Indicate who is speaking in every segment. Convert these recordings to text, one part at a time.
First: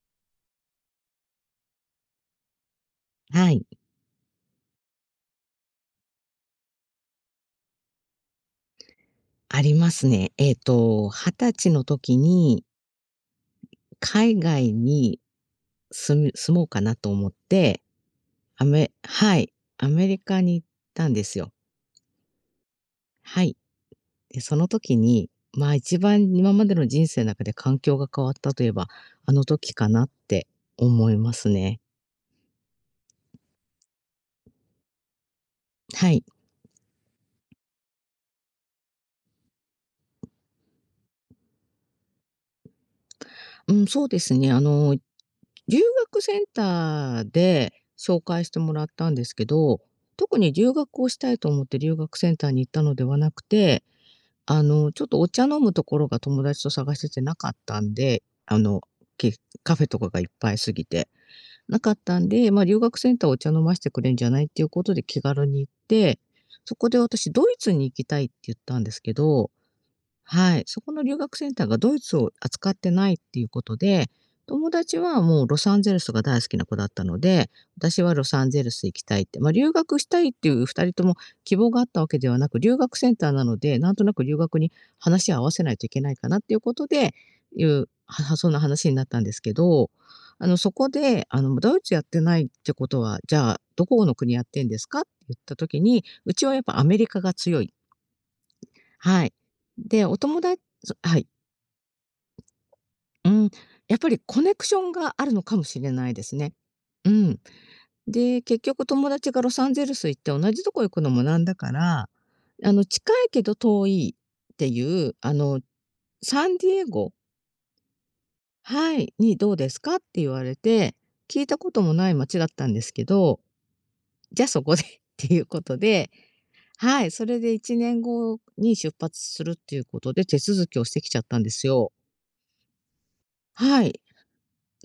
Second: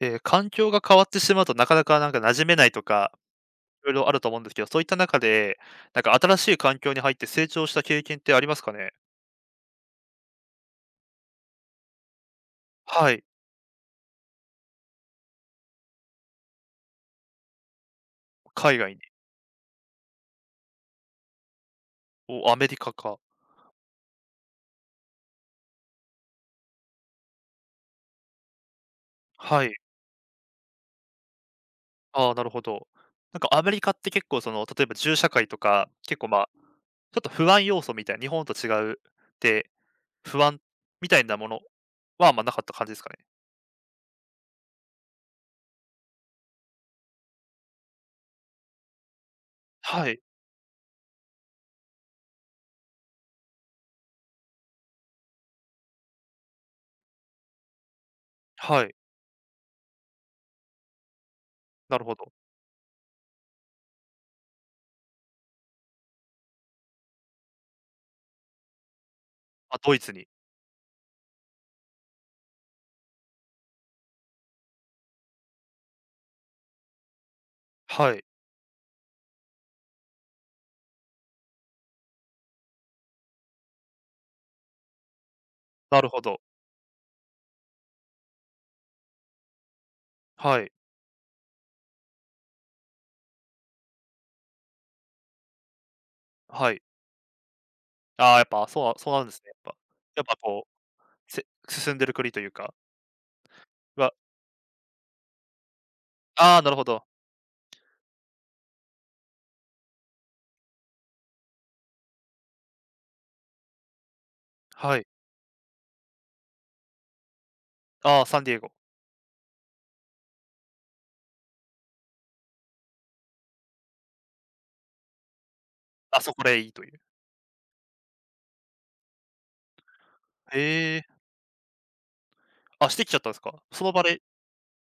Speaker 1: 環境が変わってしまうと、なかなかなんか馴染めないとか、
Speaker 2: はい、
Speaker 1: いろいろあると思うんですけど、そういった中で、なんか新しい環境に入って成長した経験ってありますかね？
Speaker 2: ありますね。20歳の時に
Speaker 1: はい、
Speaker 2: 海外に住もうかなと思って、
Speaker 1: 海外に。
Speaker 2: はい、アメリカに行ったんですよ。
Speaker 1: お、アメリカか。
Speaker 2: はい。で、その時に、まあ、一番今までの人生の中で環境が変わったといえば、あの
Speaker 1: は
Speaker 2: 時
Speaker 1: い。
Speaker 2: かなって思いますね。
Speaker 1: ああ、なるほど。なんかアメリカって結構その、例えば銃社会とか、
Speaker 2: は
Speaker 1: 結
Speaker 2: い。
Speaker 1: 構、まあ、ちょっと不安要素みたいな、日本と違うで、不安みたいなものは、あんまなかった感じですかね？
Speaker 2: うん、そうですね。あの留学センターで紹介してもらったんですけど、
Speaker 1: はい、
Speaker 2: 特に留学をしたいと思って留学センターに行ったのではなくて、あの、ちょっとお茶飲むところが友達と探しててなかったんで、
Speaker 1: はい、
Speaker 2: けカフェとかがいっぱいすぎて、なかっ
Speaker 1: なるほ
Speaker 2: たん
Speaker 1: ど。
Speaker 2: で、まあ、留学センターお茶飲ましてくれんじゃないっていうことで気軽に行って、そこで私ドイツに行きたいって言ったんですけど。
Speaker 1: あ、ドイツに。
Speaker 2: はい、そこの留学センターがドイツを扱ってないっていうことで、友達はもうロサンゼルスが大好きな子だったので、私は
Speaker 1: は
Speaker 2: ロ
Speaker 1: い、
Speaker 2: サンゼルス行きたいって、まあ、留学したいっていう2人とも希望があったわけではなく、留学センターなので、なんとなく留学に話を合わせないといけ
Speaker 1: なる
Speaker 2: ない
Speaker 1: ほ
Speaker 2: かなっ
Speaker 1: ど。
Speaker 2: ていうことで、いう、はそんな話になったんですけど、あの、
Speaker 1: は
Speaker 2: そ
Speaker 1: い、
Speaker 2: こで、あの、ドイツやってないってことは、じゃあ、どこの国やってんですかって言った時に、うちはやっ
Speaker 1: は
Speaker 2: ぱ
Speaker 1: い。
Speaker 2: アメリカが強い。
Speaker 1: ああ、やっぱ、そうそう
Speaker 2: は
Speaker 1: なんで
Speaker 2: い。
Speaker 1: すね、やっぱ。
Speaker 2: で、お
Speaker 1: やっぱ
Speaker 2: 友達。
Speaker 1: こう、
Speaker 2: はい。
Speaker 1: 進んでる国というか、
Speaker 2: うん、やっぱ
Speaker 1: は
Speaker 2: りコネクションがあるのかもしれないですね。
Speaker 1: ああ、なるほど。
Speaker 2: うん。で、結局友達がロサンゼルス行って同じとこ行くのもなんだから、あの、近いけど遠いって
Speaker 1: は
Speaker 2: い
Speaker 1: い。
Speaker 2: う、あの、サンディエゴ、
Speaker 1: ああ、サンディエゴ。
Speaker 2: はい、に「どうですか？」って言われて、聞いたこともない街だったんですけど、じゃあそこで っていうことで、
Speaker 1: あ、そこでいいという。
Speaker 2: はい、それで1年後に出発するっていうことで手続きをし
Speaker 1: へ
Speaker 2: て
Speaker 1: え。
Speaker 2: きちゃったんですよ。
Speaker 1: あ、してきちゃったんですか？
Speaker 2: は
Speaker 1: その
Speaker 2: い。
Speaker 1: 場で、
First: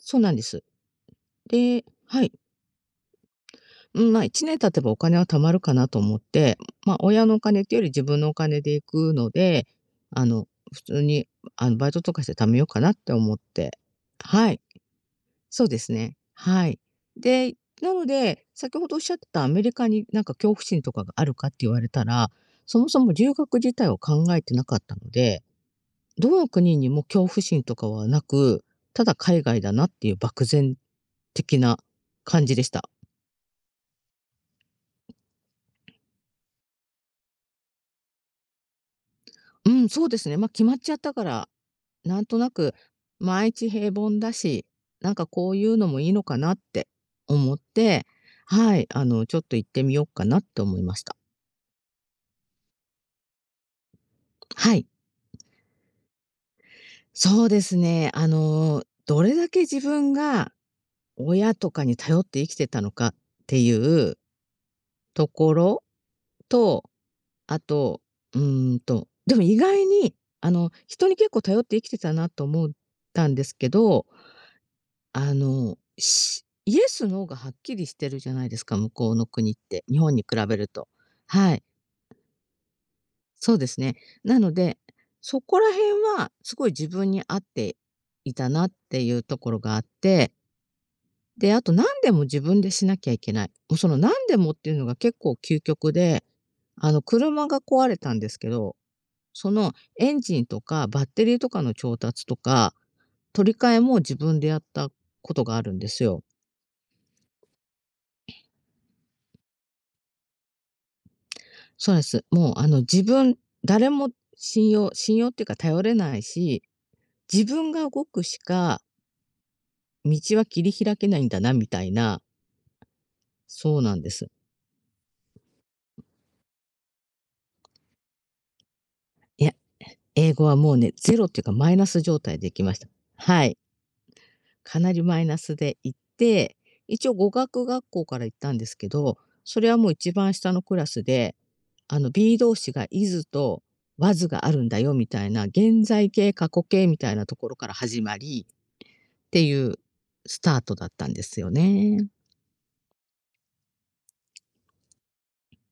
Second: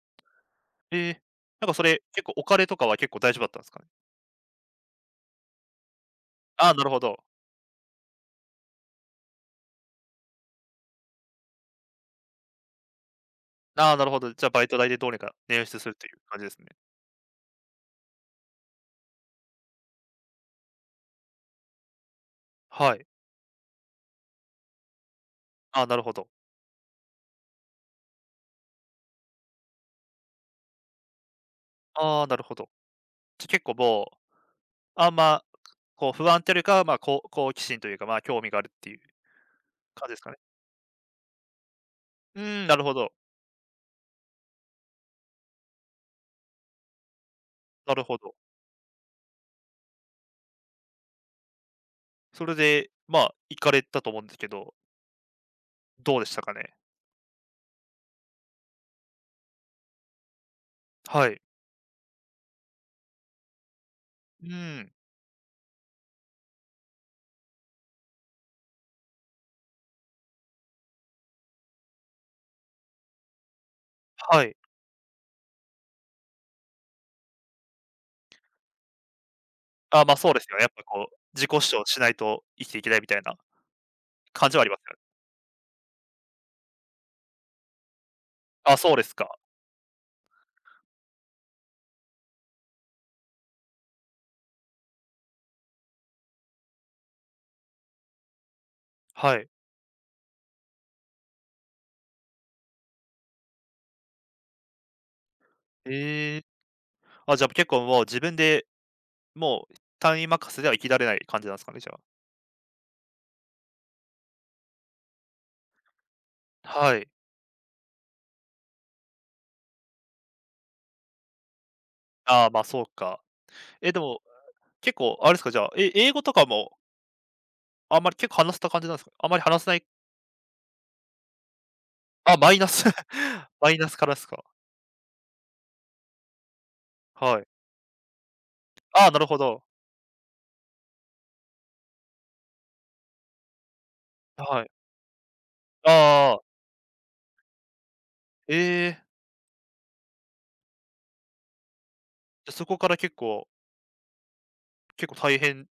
Speaker 2: そうなんです。
Speaker 1: ええ、なんかそ
Speaker 2: で、
Speaker 1: れ、
Speaker 2: は
Speaker 1: 結
Speaker 2: い。
Speaker 1: 構お金とかは結構大丈夫だったんですかね？
Speaker 2: うん、まあ、1年経てばお金は貯まるかなと思って、
Speaker 1: ああ、なる
Speaker 2: まあ、
Speaker 1: ほど。
Speaker 2: 親のお金っていうより自分のお金で行くので、あの、普通に、あの、バイトとかして貯めようかなって思って、
Speaker 1: ああ、なるほど。じゃ
Speaker 2: は
Speaker 1: あ
Speaker 2: い、
Speaker 1: バイト代でどうにか
Speaker 2: そ
Speaker 1: 捻
Speaker 2: うで
Speaker 1: 出す
Speaker 2: す
Speaker 1: るとい
Speaker 2: ね。
Speaker 1: う感じです
Speaker 2: は
Speaker 1: ね。
Speaker 2: い。で、なので、先ほどおっしゃってたアメリカになんか恐怖心とかがあるかって言われたら、そも
Speaker 1: は
Speaker 2: そ
Speaker 1: い。
Speaker 2: も留学自体を考えてなかったので、
Speaker 1: ああ、なるほど。
Speaker 2: どの国にも恐怖心とかはなく、ただ海外だなっていう漠然的な
Speaker 1: ああ、なる
Speaker 2: 感
Speaker 1: ほ
Speaker 2: じで
Speaker 1: ど。
Speaker 2: した。
Speaker 1: じゃ、結構もう、あんま、こう不安というよりかは、ま、こう好奇心というか、ま、興味があるっていう
Speaker 2: うん、そう
Speaker 1: 感じで
Speaker 2: で
Speaker 1: す
Speaker 2: す
Speaker 1: か
Speaker 2: ね。
Speaker 1: ね。
Speaker 2: まあ、決まっちゃったから、なんと
Speaker 1: う
Speaker 2: な
Speaker 1: ーん、
Speaker 2: く、
Speaker 1: なるほど、
Speaker 2: 毎日平凡だし、なんかこういうのもいいのかなって思っ
Speaker 1: なる
Speaker 2: て、
Speaker 1: ほど。
Speaker 2: はい、あの、ちょっと行ってみようかなって思いました。
Speaker 1: それで、まあ、行かれたと思うんですけ
Speaker 2: は
Speaker 1: ど、
Speaker 2: い。
Speaker 1: どうでしたかね？
Speaker 2: そうですね。あの、どれだけ自分が
Speaker 1: はい。
Speaker 2: 親とかに頼って生きてたのかっていう
Speaker 1: うん、
Speaker 2: ところと、あと、でも意外に、あの、人に結構頼って生きてたなと思ったんですけど、
Speaker 1: はい。
Speaker 2: あの、イエス、ノーがはっきりしてるじゃないですか、向こうの国って、日
Speaker 1: あ、
Speaker 2: 本
Speaker 1: まあ、
Speaker 2: に
Speaker 1: そう
Speaker 2: 比
Speaker 1: です
Speaker 2: べ
Speaker 1: よね。
Speaker 2: る
Speaker 1: やっぱ
Speaker 2: と。
Speaker 1: こう、自己
Speaker 2: はい、
Speaker 1: 主張しないと生きていけないみたいな
Speaker 2: そうですね。な
Speaker 1: 感
Speaker 2: の
Speaker 1: じはありま
Speaker 2: で、
Speaker 1: すよね。
Speaker 2: そこら辺はすごい自分に合っていたなっ
Speaker 1: あ、そう
Speaker 2: て
Speaker 1: で
Speaker 2: い
Speaker 1: す
Speaker 2: う
Speaker 1: か。
Speaker 2: ところがあって、で、あと何でも自分でしなきゃいけない。もうその何でもっていうのが結構究極で、あの車が壊れたんですけど、
Speaker 1: はい。
Speaker 2: そのエンジンとかバッテリーとかの調達とか、取り替えも自分でやったことがあるんですよ。
Speaker 1: ええ、あ、じゃあ結構もう自分で、もう単位任せでは生きられない感じなんですかね、じ
Speaker 2: そ
Speaker 1: ゃ
Speaker 2: う
Speaker 1: あ。
Speaker 2: です。もう、あの、誰も信用っていうか頼れないし、
Speaker 1: はい。
Speaker 2: 自分が動くしか道は切り開けないんだなみたいな、
Speaker 1: ああ、ま、そうか。
Speaker 2: そう
Speaker 1: え、
Speaker 2: なん
Speaker 1: で
Speaker 2: で
Speaker 1: も、
Speaker 2: す。
Speaker 1: 結構あれですか、じゃあ、英語とかもあんまり結構話せた感じなんですか？あんまり
Speaker 2: いや、
Speaker 1: 話せない。
Speaker 2: 英語はもうね、ゼロっていうかマイナス状
Speaker 1: あ、
Speaker 2: 態で
Speaker 1: マ
Speaker 2: 行
Speaker 1: イ
Speaker 2: き
Speaker 1: ナ
Speaker 2: まし
Speaker 1: ス
Speaker 2: た。は い。
Speaker 1: マイナスからですか？
Speaker 2: かなりマイナスで行って、一応語
Speaker 1: はい。
Speaker 2: 学学校から行ったんですけ
Speaker 1: あー
Speaker 2: ど、
Speaker 1: なるほ
Speaker 2: そ
Speaker 1: ど。
Speaker 2: れはもう一番下のクラスで、あの、b 動詞が is と was がある
Speaker 1: は
Speaker 2: ん
Speaker 1: い。
Speaker 2: だよみたいな、現
Speaker 1: あ
Speaker 2: 在形、
Speaker 1: あ。
Speaker 2: 過去形みたいなところから始まりっ
Speaker 1: ええ。
Speaker 2: ていうスタートだったんですよね。
Speaker 1: で、そこから結構大変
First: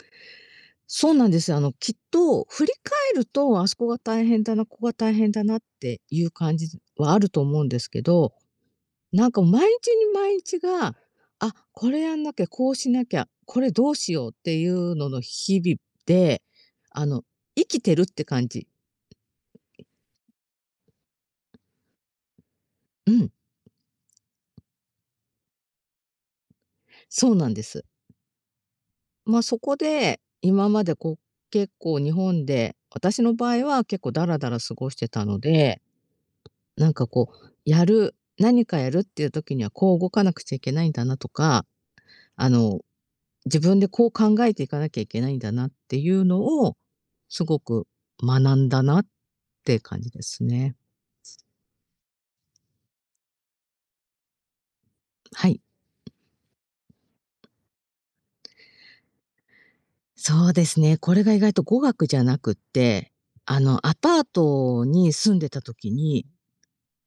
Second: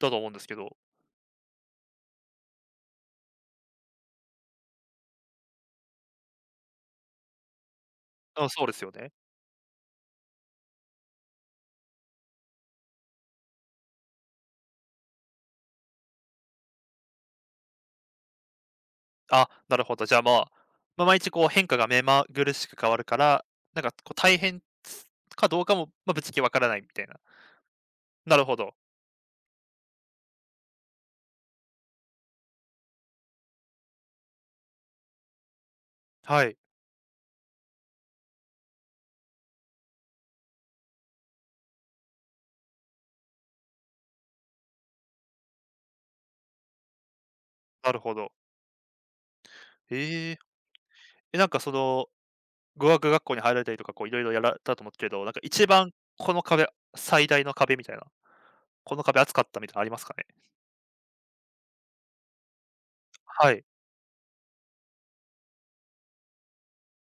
Speaker 1: だと思うんですけど。
Speaker 2: そうなんですよ。あの、きっと振り返ると、あそこが大変だな、ここが大変だなっていう感じはあると思うんですけど、
Speaker 1: あ、そうですよね。
Speaker 2: なんか毎日に毎日が、あ、これやんなきゃ、こうしなきゃ、これどうしようっていうのの日々で、あの、生きてるって感じ。
Speaker 1: あ、なるほど。じゃあ、まあ、ま、毎日こう変化が目まぐるしく変わる
Speaker 2: う
Speaker 1: か
Speaker 2: ん、
Speaker 1: ら、なんかこう大変かどうかも、ま、ぶっちゃけわからないみたいな。
Speaker 2: そうなんです。
Speaker 1: なるほど。
Speaker 2: ま、そこで、今までこう、結構日本で、私の場合は結構ダラダラ過ごしてたので、
Speaker 1: はい、
Speaker 2: なんかこう、何かやるっていう時にはこう動かなくちゃいけないんだなとか、あの、自分でこう考えていかなきゃいけないんだなっていうのを、すごく
Speaker 1: なるほど。
Speaker 2: 学んだなって感じで
Speaker 1: ええ。
Speaker 2: すね。
Speaker 1: え、なんかその、語学学校に入られたりとか、こういろいろやられたと思うけど、なんか
Speaker 2: はい。
Speaker 1: 一番この壁、最大の壁みたいな、この壁厚かったみたいなありますかね？
Speaker 2: そうですね。これが意外と語学じゃなくって、
Speaker 1: は
Speaker 2: あ
Speaker 1: い、
Speaker 2: の、アパートに住んでた時に、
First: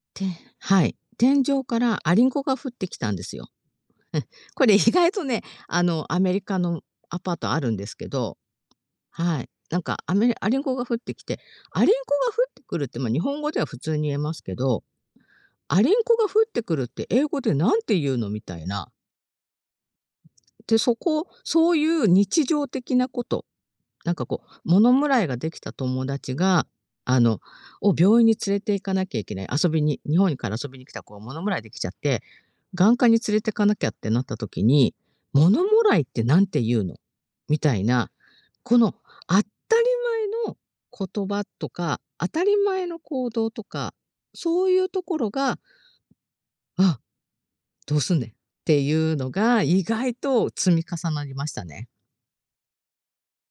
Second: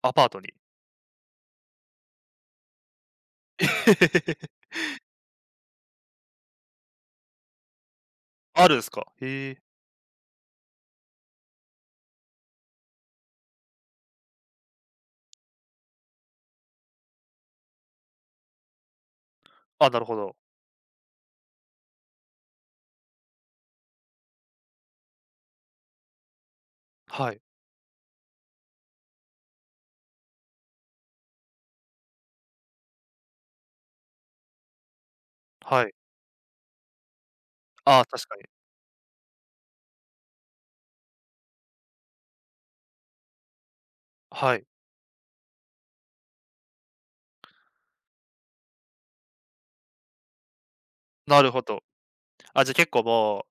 Speaker 1: アパ
Speaker 2: て
Speaker 1: ートに。
Speaker 2: はい、天井からアリンコが降ってきたんですよ。こ れ意外とね、あの、アメリカのアパートあるんですけど、
Speaker 1: あるんすか？
Speaker 2: はい。
Speaker 1: へえ。
Speaker 2: なんか、アリンコが降ってきて、アリンコが降ってくるって、まあ、日本語では普通に言えますけど、アリンコが降ってくるって英語でなんて言うのみたいな。
Speaker 1: あ、なるほど。
Speaker 2: で、そこ、そういう日常的なこと、なんかこう、物もらいができた友達が、あ
Speaker 1: は
Speaker 2: の、
Speaker 1: い、
Speaker 2: を病院に連れて行かなきゃいけない、遊びに日本から遊びに来た子が物もらいできちゃって、眼科に連れてかなきゃってなった時に、「物も
Speaker 1: はい。
Speaker 2: らいってなんて言うの？」みたい
Speaker 1: ああ、
Speaker 2: な、
Speaker 1: 確かに。
Speaker 2: この当たり前の言葉とか、当たり前の行動とか、
Speaker 1: はい、
Speaker 2: そういうところが、「あ、どうすんねん」っていうのが意外と積み重なり
Speaker 1: な
Speaker 2: ま
Speaker 1: る
Speaker 2: し
Speaker 1: ほ
Speaker 2: た
Speaker 1: ど。
Speaker 2: ね。
Speaker 1: あ、じゃ、結構もう、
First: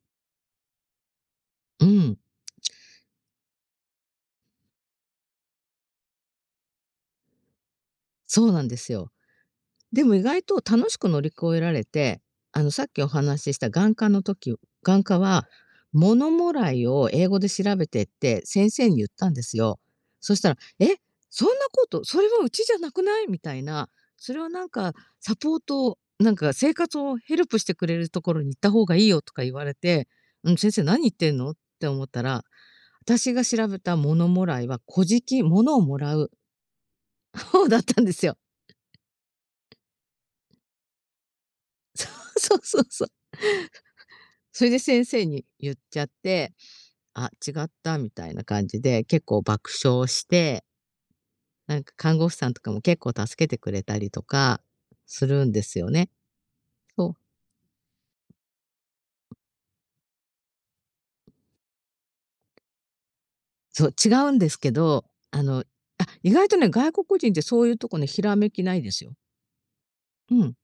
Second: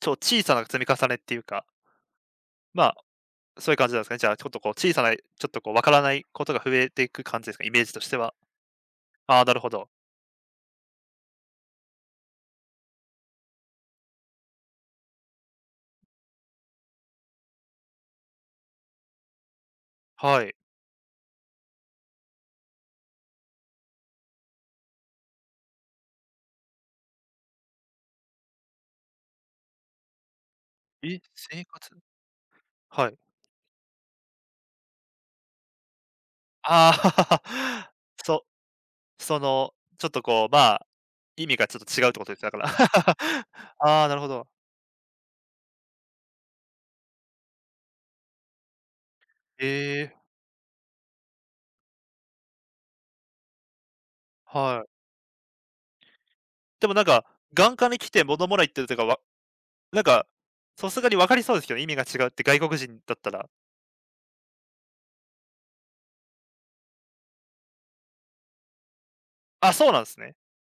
Speaker 1: 小さな積み重ねっていうか、
Speaker 2: うん。
Speaker 1: まあ、そういう感じなんですかね。じゃあ、ちょっとこう小さな、ちょっとこう分からないことが増えていく感じですか？イメージとしては。
Speaker 2: そうなんですよ。
Speaker 1: ああ、なるほど。
Speaker 2: でも意外と楽しく乗り越えられて、あのさっきお話しした眼科は、物もらいを英語で調べてって先生に言ったんですよ。そし
Speaker 1: は
Speaker 2: た
Speaker 1: い。
Speaker 2: ら、「え、そんなこと、それはうちじゃなくない？」みたいな、「それはなんかサポート、なんか生活をヘルプしてくれるところに行った方がいいよ」とか言われて、「うん、先生何言っ
Speaker 1: え、
Speaker 2: てんの？」っ
Speaker 1: 生
Speaker 2: て
Speaker 1: 活
Speaker 2: 思ったら、
Speaker 1: はい。
Speaker 2: 私が調べた物もらいは、小じき物をもらう
Speaker 1: ああ、
Speaker 2: 方だっ たんですよ。
Speaker 1: そその、ちょっとこう、まあ、意味がちょっと違うってこと ですね、
Speaker 2: そ
Speaker 1: だか
Speaker 2: う
Speaker 1: ら。
Speaker 2: そうそう。
Speaker 1: ああ、なるほど。
Speaker 2: それで先生に言っちゃって、あ、違ったみたいな感じで、結構
Speaker 1: え
Speaker 2: 爆笑
Speaker 1: え、
Speaker 2: して、なんか看護婦さんとかも結構助けてくれたりとか
Speaker 1: はい。
Speaker 2: するんですよね。
Speaker 1: でもなん
Speaker 2: そう、
Speaker 1: か、眼科に来て物もらいってるというか、なんか、さすがに分かりそうですけどね、意味が違うって外国人だったら。
Speaker 2: そう違うんですけど、あの、あ、意外とね、外国人ってそういうとこね、ひらめきないですよ。
Speaker 1: あ、そうなんです
Speaker 2: う
Speaker 1: ね。
Speaker 2: ん。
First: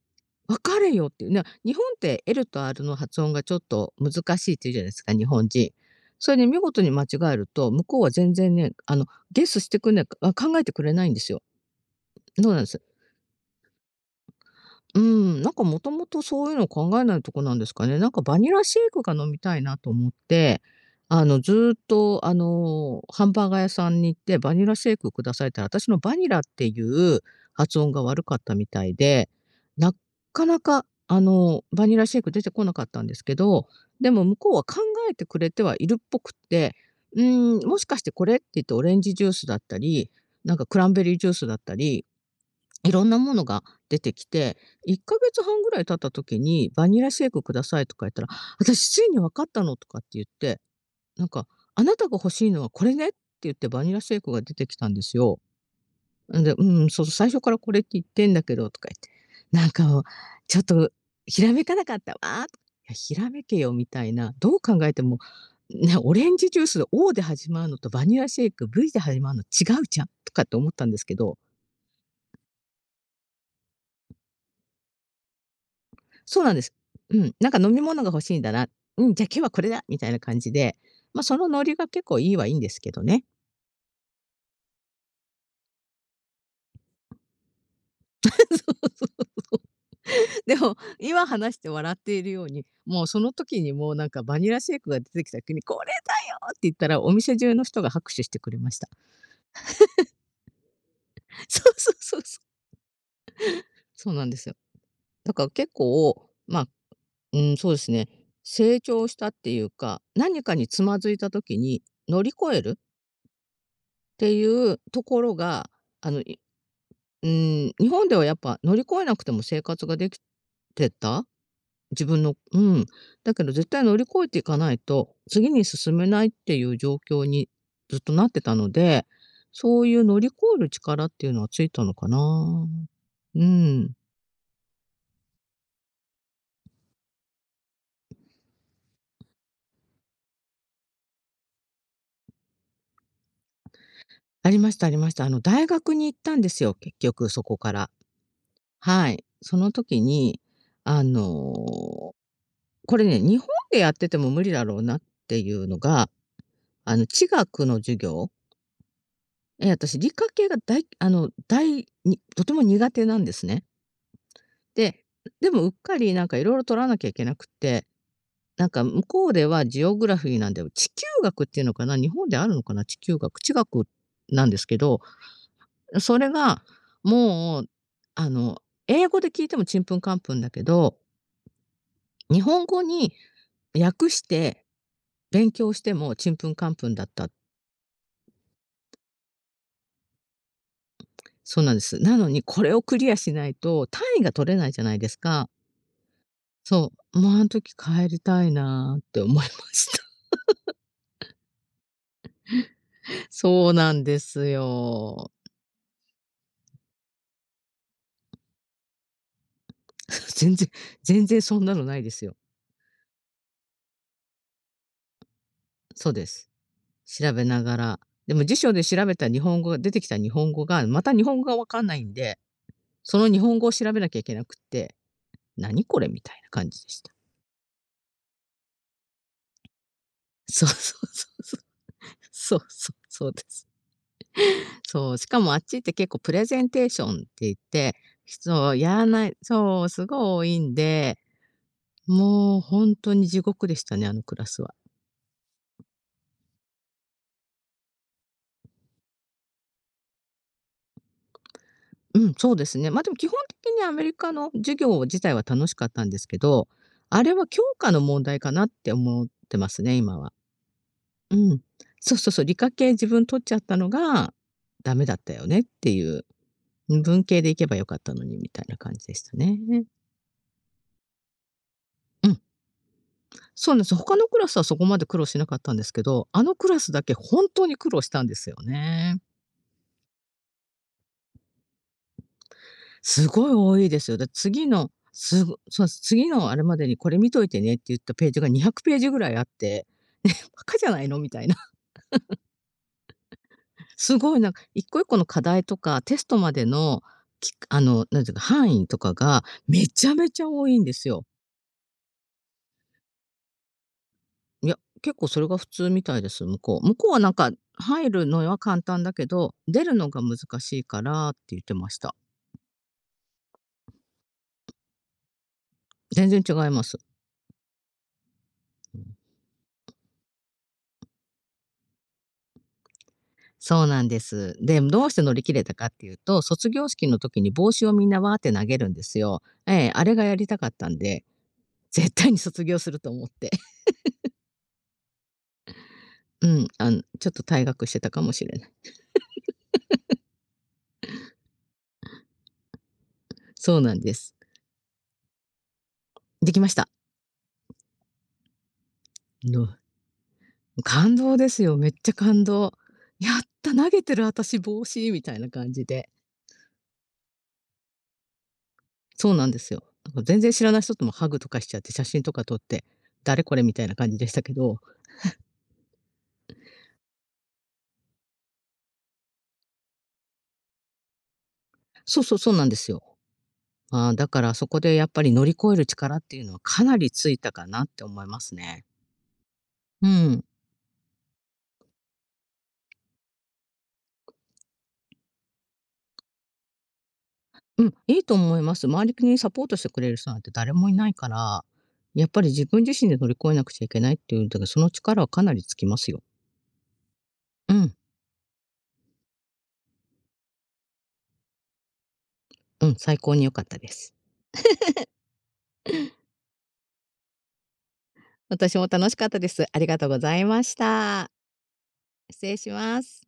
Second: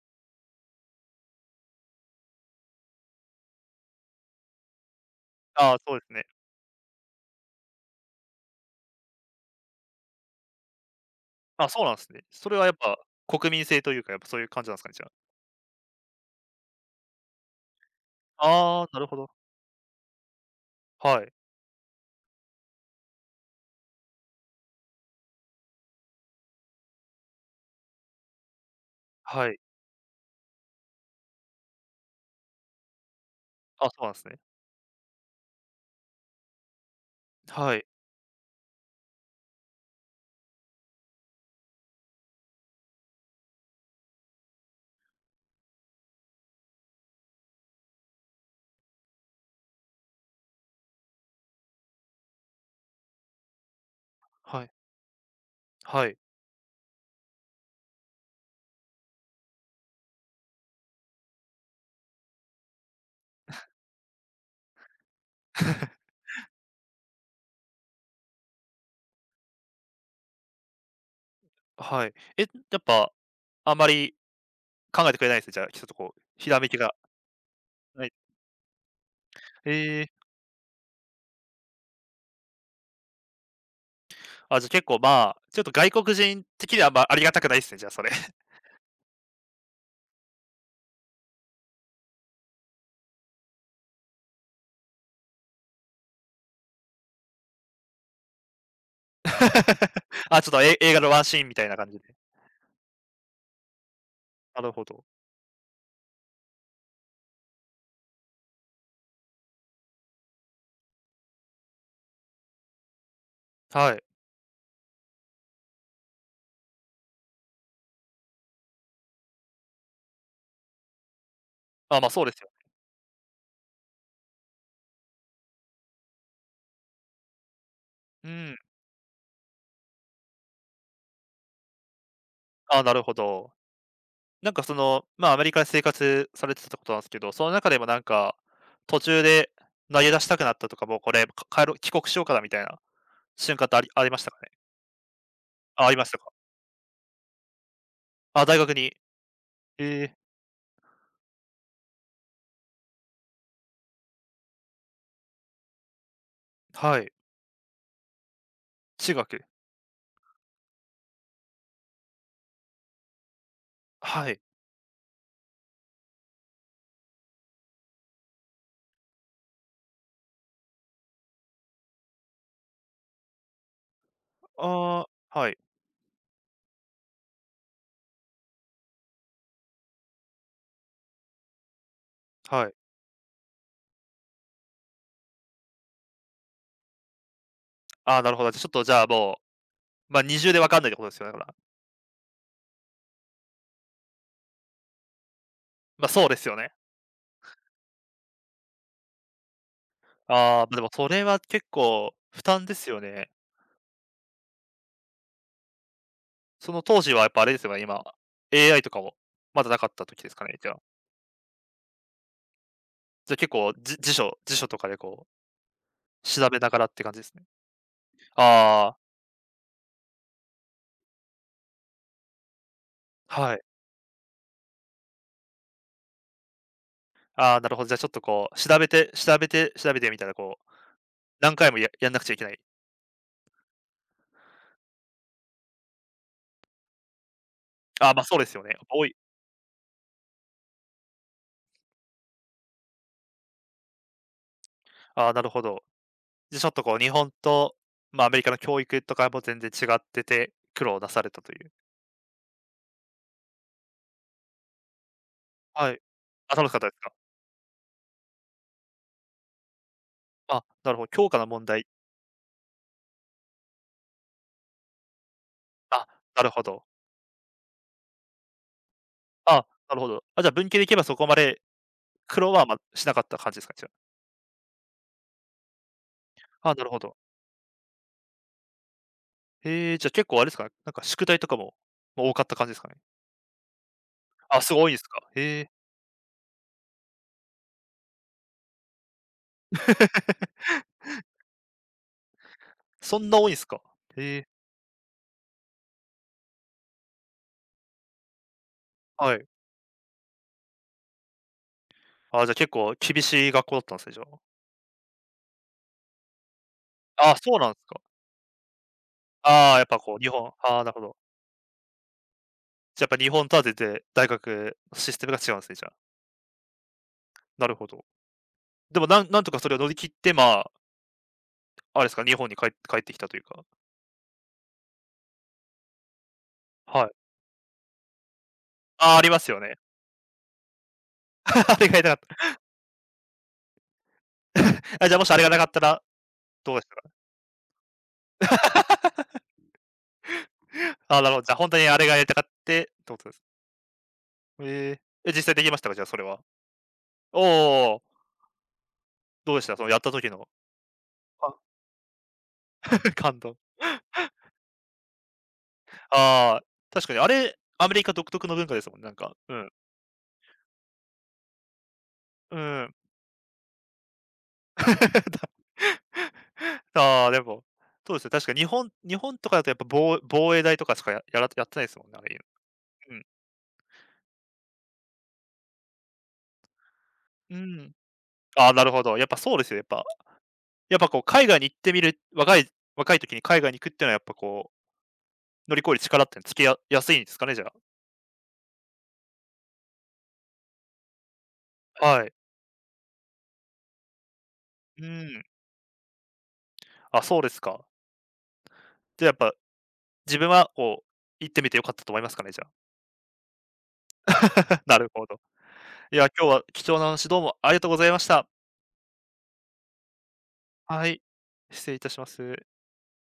Speaker 2: 分かれよっていう。日本って L と R の発音がちょっと難しいって言うじゃないですか、日本人。
Speaker 1: ああ、そうですね。
Speaker 2: それで見事に間違えると、向こうは全然ね、あの、ゲスしてくんないあ、考えてくれないんですよ。
Speaker 1: あ、そうなんですね。そ
Speaker 2: そう
Speaker 1: れ
Speaker 2: なんで
Speaker 1: はやっ
Speaker 2: す。
Speaker 1: ぱ、国民性というか、やっぱそういう感じなんですかね、
Speaker 2: う
Speaker 1: じゃあ。
Speaker 2: ん、なんかもともとそういうの考えないとこなんですかね。なんかバニラシ
Speaker 1: あ
Speaker 2: ェ
Speaker 1: あ、
Speaker 2: イ
Speaker 1: な
Speaker 2: ク
Speaker 1: る
Speaker 2: が
Speaker 1: ほ
Speaker 2: 飲
Speaker 1: ど。
Speaker 2: みたいなと思って、
Speaker 1: は
Speaker 2: あ
Speaker 1: い、
Speaker 2: の、ずーっと、あの、ハンバーガー屋さんに行って、「バニラシェイクください」って言ったら、私のバニラっていう発音が悪かったみたいで、
Speaker 1: はい。
Speaker 2: なかなか、バニラシェイク出てこなかったんですけど、
Speaker 1: あ、そう
Speaker 2: で
Speaker 1: なんで
Speaker 2: も
Speaker 1: す
Speaker 2: 向
Speaker 1: ね。
Speaker 2: こうは考えてくれてはいるっぽくって、うん、
Speaker 1: は
Speaker 2: もし
Speaker 1: い、
Speaker 2: かしてこれって言ってオレンジジュースだったり、なんかクランベリージュースだったり、いろんなものが出てきて、1ヶ月半ぐらい経った時に「バニラシェイクください」とか言ったら「私ついに分かったの」とかって言って、なんか「あなたが欲しいのはこれね」って言ってバニラシェイクが出
Speaker 1: は
Speaker 2: て
Speaker 1: い、
Speaker 2: きたんですよ。
Speaker 1: はい。
Speaker 2: んで、「うん、そう、最初からこれって言ってんだけど」とか言って「なんかちょっとひらめかなかったわ」、「いや、ひらめけよ」みたいな、どう考えても、ね、オレンジジュース「Ｏ」で始まるのとバニラシェイク「V」で始まるの違うじゃんとかって思ったんですけど、
Speaker 1: はい。え、やっぱ、あんまり考えてくれないですね、じゃあ、ちょっとこう、
Speaker 2: そう
Speaker 1: ひ
Speaker 2: なん
Speaker 1: ら
Speaker 2: で
Speaker 1: め
Speaker 2: す。
Speaker 1: きが。
Speaker 2: うん、なんか飲み物
Speaker 1: は
Speaker 2: が
Speaker 1: い。
Speaker 2: 欲しいんだな。うん、じゃあ今日はこれだみ
Speaker 1: え
Speaker 2: たいな
Speaker 1: ー
Speaker 2: 感じで、まあ、そのノリが結構いいはいいんですけどね。
Speaker 1: あ、じゃ、結構、まあ、ちょっと外国人的には、ま、ありがたくないですね、じゃあ、それ。
Speaker 2: でも、今話して笑っているように、もうその時にもうなんかバニラシェイクが出てきた時に「これだよ！」って言ったら、お店中の人が拍手してくれました。
Speaker 1: あ、ちょっと、映画のワンシー ンみ
Speaker 2: そ
Speaker 1: たい
Speaker 2: う
Speaker 1: な感
Speaker 2: そう
Speaker 1: じで。
Speaker 2: そうそう。そうなんですよ。
Speaker 1: なるほど。
Speaker 2: だから結構、まあ、うん、そうですね、成長したっていうか、何かにつまずいた時に乗り越える
Speaker 1: はい。
Speaker 2: っていうところが、あの、日本ではやっぱ乗り越えなくても生活ができてた？
Speaker 1: あ、
Speaker 2: 自
Speaker 1: ま、そ
Speaker 2: 分
Speaker 1: うで
Speaker 2: の
Speaker 1: すよ。
Speaker 2: うん。だけど絶対乗り越えていかないと、次に進めないっていう状況にずっとな
Speaker 1: う
Speaker 2: ってた
Speaker 1: ん。
Speaker 2: ので、そういう乗り越える力っていうのはついたのかな。
Speaker 1: あ、なるほ
Speaker 2: う
Speaker 1: ど。
Speaker 2: ん。
Speaker 1: なんかその、まあ、アメリカで生活されてたってことなんですけど、その中でもなんか、途中で投げ出したくなったとか、もうこれ、帰ろう帰国しようかなみたいな瞬間ってありましたかね？
Speaker 2: ありましたありました。あの、大
Speaker 1: あ、あ
Speaker 2: 学
Speaker 1: りま
Speaker 2: に
Speaker 1: し
Speaker 2: 行っ
Speaker 1: たか。
Speaker 2: たんですよ、結局そこから。
Speaker 1: あ、大学に。
Speaker 2: はい。その時
Speaker 1: ええ、
Speaker 2: に、あの、これね、日本でやってても無理だろうなっていうのが、あ
Speaker 1: は
Speaker 2: の、
Speaker 1: い。
Speaker 2: 地学の授業、
Speaker 1: 中学。
Speaker 2: ええ、私理科系がだいあの、大にとても苦手なんですね。
Speaker 1: はい。
Speaker 2: で、でもうっかりなんか色々取らなきゃいけなくって、なんか向こうではジオグラフィーなんで、地球学っていうのかな、日本であるのかな、地球学、地学なんですけど、
Speaker 1: ああ、はい、
Speaker 2: それがもう、あの、英語で聞いてもちんぷんかんぷんだけど、日本
Speaker 1: はい。
Speaker 2: 語に訳して勉強してもちんぷんかんぷんだった。
Speaker 1: ああ、なるほど。じゃ、ちょっとじゃあもう、ま、二重でわかんないってことですよね、だから。
Speaker 2: そうなんです。なのにこれをクリアしないと単位が取れないじゃないですか。
Speaker 1: ま、そうですよね。
Speaker 2: そう、もうあん時帰りたいなって思いました。
Speaker 1: ああ、ま、でもそれは結構負担ですよ ね。
Speaker 2: そうなんですよ。
Speaker 1: その当時はやっぱあれですよね、今、AI とかもまだなかった時で すか
Speaker 2: 全
Speaker 1: ね、
Speaker 2: 然
Speaker 1: じゃあ。
Speaker 2: 全然そんなのないですよ。
Speaker 1: じゃ、結構、じ辞書辞書とかでこう、
Speaker 2: そうです。
Speaker 1: 調べながらって感じで
Speaker 2: 調
Speaker 1: すね。
Speaker 2: べながら。でも辞書で
Speaker 1: あ
Speaker 2: 調べた日本語が出てきた日本語が、また日本語がわかんないんで、その日
Speaker 1: あ、は
Speaker 2: 本
Speaker 1: い。
Speaker 2: 語を調べなきゃいけなくって、何これみたいな感じでした。
Speaker 1: ああ、なるほど。じゃあちょっとこう、調べて調べて調べてみたいな こう、
Speaker 2: そうそうそう
Speaker 1: 何
Speaker 2: そう。
Speaker 1: 回もやんなくちゃいけな
Speaker 2: そう
Speaker 1: い。
Speaker 2: そう、そうです。そう、しかもあっちって結構プレゼンテーションって言って、
Speaker 1: ああ、ま、あそうですよ
Speaker 2: 人を
Speaker 1: ね。
Speaker 2: やら
Speaker 1: 多い。
Speaker 2: ないそう、すごい多いんで、もう本当に地獄でしたね、あのクラスは。
Speaker 1: ああ、なるほど。ちょっとこう日本と、ま、アメリカの教育とかも全然違ってて、苦労なされたという。
Speaker 2: うん、そうですね。ま、あでも基本的にアメリカの授業自体は楽しかっ
Speaker 1: はい。
Speaker 2: たんですけ
Speaker 1: あ、
Speaker 2: ど、
Speaker 1: 楽しかったですか？
Speaker 2: あれは教科の問題かなって思ってますね、今は。
Speaker 1: あ、なるほど、教
Speaker 2: う
Speaker 1: 科の
Speaker 2: ん。
Speaker 1: 問題。
Speaker 2: そうそうそう、理科系自分取っちゃったのがダメだったよねって
Speaker 1: あ、
Speaker 2: いう。
Speaker 1: なるほど。
Speaker 2: 文系で行けばよかったのにみたいな感じでしたね。
Speaker 1: あ、なるほど。あ、じゃあ文系でいけばそこまで
Speaker 2: うん、
Speaker 1: 苦労は、ま、しなかった感じです
Speaker 2: そう
Speaker 1: か？
Speaker 2: なんで
Speaker 1: じゃ
Speaker 2: す、
Speaker 1: あ。
Speaker 2: 他のクラスはそこまで苦労しなかったんですけど、あのク
Speaker 1: ああ、
Speaker 2: ラ
Speaker 1: なる
Speaker 2: ス
Speaker 1: ほ
Speaker 2: だけ
Speaker 1: ど。
Speaker 2: 本当に苦労したんですよね。
Speaker 1: へえ、じゃあ結構あれですかね、なんか宿題とかも、ま、多かった感じですかね？
Speaker 2: すごい多いですよ。だ
Speaker 1: あ、
Speaker 2: 次
Speaker 1: すごい多
Speaker 2: の、
Speaker 1: いんすか。
Speaker 2: すご
Speaker 1: へえ、
Speaker 2: そう、次のあれまでにこれ見といてねって言ったページが200ページぐらいあって、バカじゃないのみたいな。
Speaker 1: そんな多いんすか。
Speaker 2: す
Speaker 1: へ
Speaker 2: ごい
Speaker 1: え、
Speaker 2: なんか一個一個の課題とかテストまでの、あの、なんていうか、範囲とか
Speaker 1: は
Speaker 2: が
Speaker 1: い。
Speaker 2: めちゃめちゃ多いんですよ。
Speaker 1: あ、じゃあ結構厳しい学校だったんすね、じゃあ。
Speaker 2: いや、結構それが普通みたいです、向こう。向こうはなん
Speaker 1: あ、
Speaker 2: か
Speaker 1: そうなんすか。
Speaker 2: 入るのは簡単だけど、
Speaker 1: ああ、
Speaker 2: 出
Speaker 1: やっ
Speaker 2: る
Speaker 1: ぱ
Speaker 2: の
Speaker 1: こう
Speaker 2: が
Speaker 1: 日
Speaker 2: 難
Speaker 1: 本、
Speaker 2: し
Speaker 1: あ
Speaker 2: い
Speaker 1: あ、なる
Speaker 2: か
Speaker 1: ほど。
Speaker 2: らって言ってました。
Speaker 1: じゃ、やっぱ日本とは全然大学システムが違うんすね、じゃあ。
Speaker 2: 全然違います。
Speaker 1: なるほど。でもなんとかそれを乗り切って、まあ、あれですか、日本に帰ってきたというか。
Speaker 2: そうなんです。で、どうして乗り切れたかっていうと、卒業
Speaker 1: は
Speaker 2: 式の
Speaker 1: い。
Speaker 2: 時に帽子をみんなわーって投げるんで
Speaker 1: あ
Speaker 2: す
Speaker 1: あ、ありま
Speaker 2: よ。
Speaker 1: すよね。
Speaker 2: ええ、あれがやりたかったんで、
Speaker 1: あれ がやり
Speaker 2: 絶
Speaker 1: たか
Speaker 2: 対
Speaker 1: っ
Speaker 2: に
Speaker 1: た。
Speaker 2: 卒業すると思って。
Speaker 1: あ、じゃあもしあれがなかったら、
Speaker 2: うん、
Speaker 1: どうでし
Speaker 2: あ
Speaker 1: た
Speaker 2: の、
Speaker 1: か？
Speaker 2: ちょっと退学してたかもしれない。
Speaker 1: ああ、なるほど、じゃあほんとにあれがやりたかってってことです。
Speaker 2: そうなんです。
Speaker 1: へえ。え、実際できましたか？じゃあそれは。
Speaker 2: できました。
Speaker 1: おお、どうで
Speaker 2: の
Speaker 1: した？そのやった時の。
Speaker 2: 感動で すよ、めっちゃ感動。や
Speaker 1: 感
Speaker 2: っ
Speaker 1: 動。
Speaker 2: た、投げてる私帽子みたいな感じで。
Speaker 1: ああ、確かにあれ、アメリカ独特の文化ですもんね、なん
Speaker 2: そう
Speaker 1: か。
Speaker 2: なん
Speaker 1: う
Speaker 2: です
Speaker 1: ん。
Speaker 2: よ。なんか全然知らない人ともハグとかしちゃって、写真とか撮
Speaker 1: う
Speaker 2: って、
Speaker 1: ん。
Speaker 2: 誰これみたいな感じでしたけど、
Speaker 1: ああ、でも、そうですよ、確か日本とかだとやっぱ防衛大とかしかやってないですもんね、
Speaker 2: そ
Speaker 1: あ
Speaker 2: うそう
Speaker 1: れ、
Speaker 2: そうなんですよ。
Speaker 1: うん。
Speaker 2: ああ、だからそこでやっぱり乗り越える力っていうのはかなりついた
Speaker 1: う
Speaker 2: かなっ
Speaker 1: ん。
Speaker 2: て思います
Speaker 1: ああ、な
Speaker 2: ね。
Speaker 1: るほど。やっぱそうですよ、やっぱ。
Speaker 2: うん。
Speaker 1: やっぱこう海外に行ってみる、若い時に海外に行くっていうのはやっぱこう、乗り越える力ってのつけやすいんですかね、じゃあ。
Speaker 2: うん、いいと思います。周りにサポートしてくれる人なんて誰もいないから、
Speaker 1: は
Speaker 2: やっ
Speaker 1: い。
Speaker 2: ぱり自分自身で乗り越えなくちゃいけないっていう、だからその
Speaker 1: う
Speaker 2: 力はか
Speaker 1: ん。
Speaker 2: なりつきますよ。
Speaker 1: あ、そうです
Speaker 2: う
Speaker 1: か。
Speaker 2: ん。
Speaker 1: じゃあやっぱ、自分はこう、行ってみて良かったと思いますかね、じゃあ。
Speaker 2: うん、最高に良かったです。
Speaker 1: なるほど。いや、今日は貴重な話どうもありがとうございました。
Speaker 2: 私も楽しかったです。ありがとうございまし
Speaker 1: はい、
Speaker 2: た。
Speaker 1: 失礼いたしま
Speaker 2: 失礼
Speaker 1: す。
Speaker 2: します。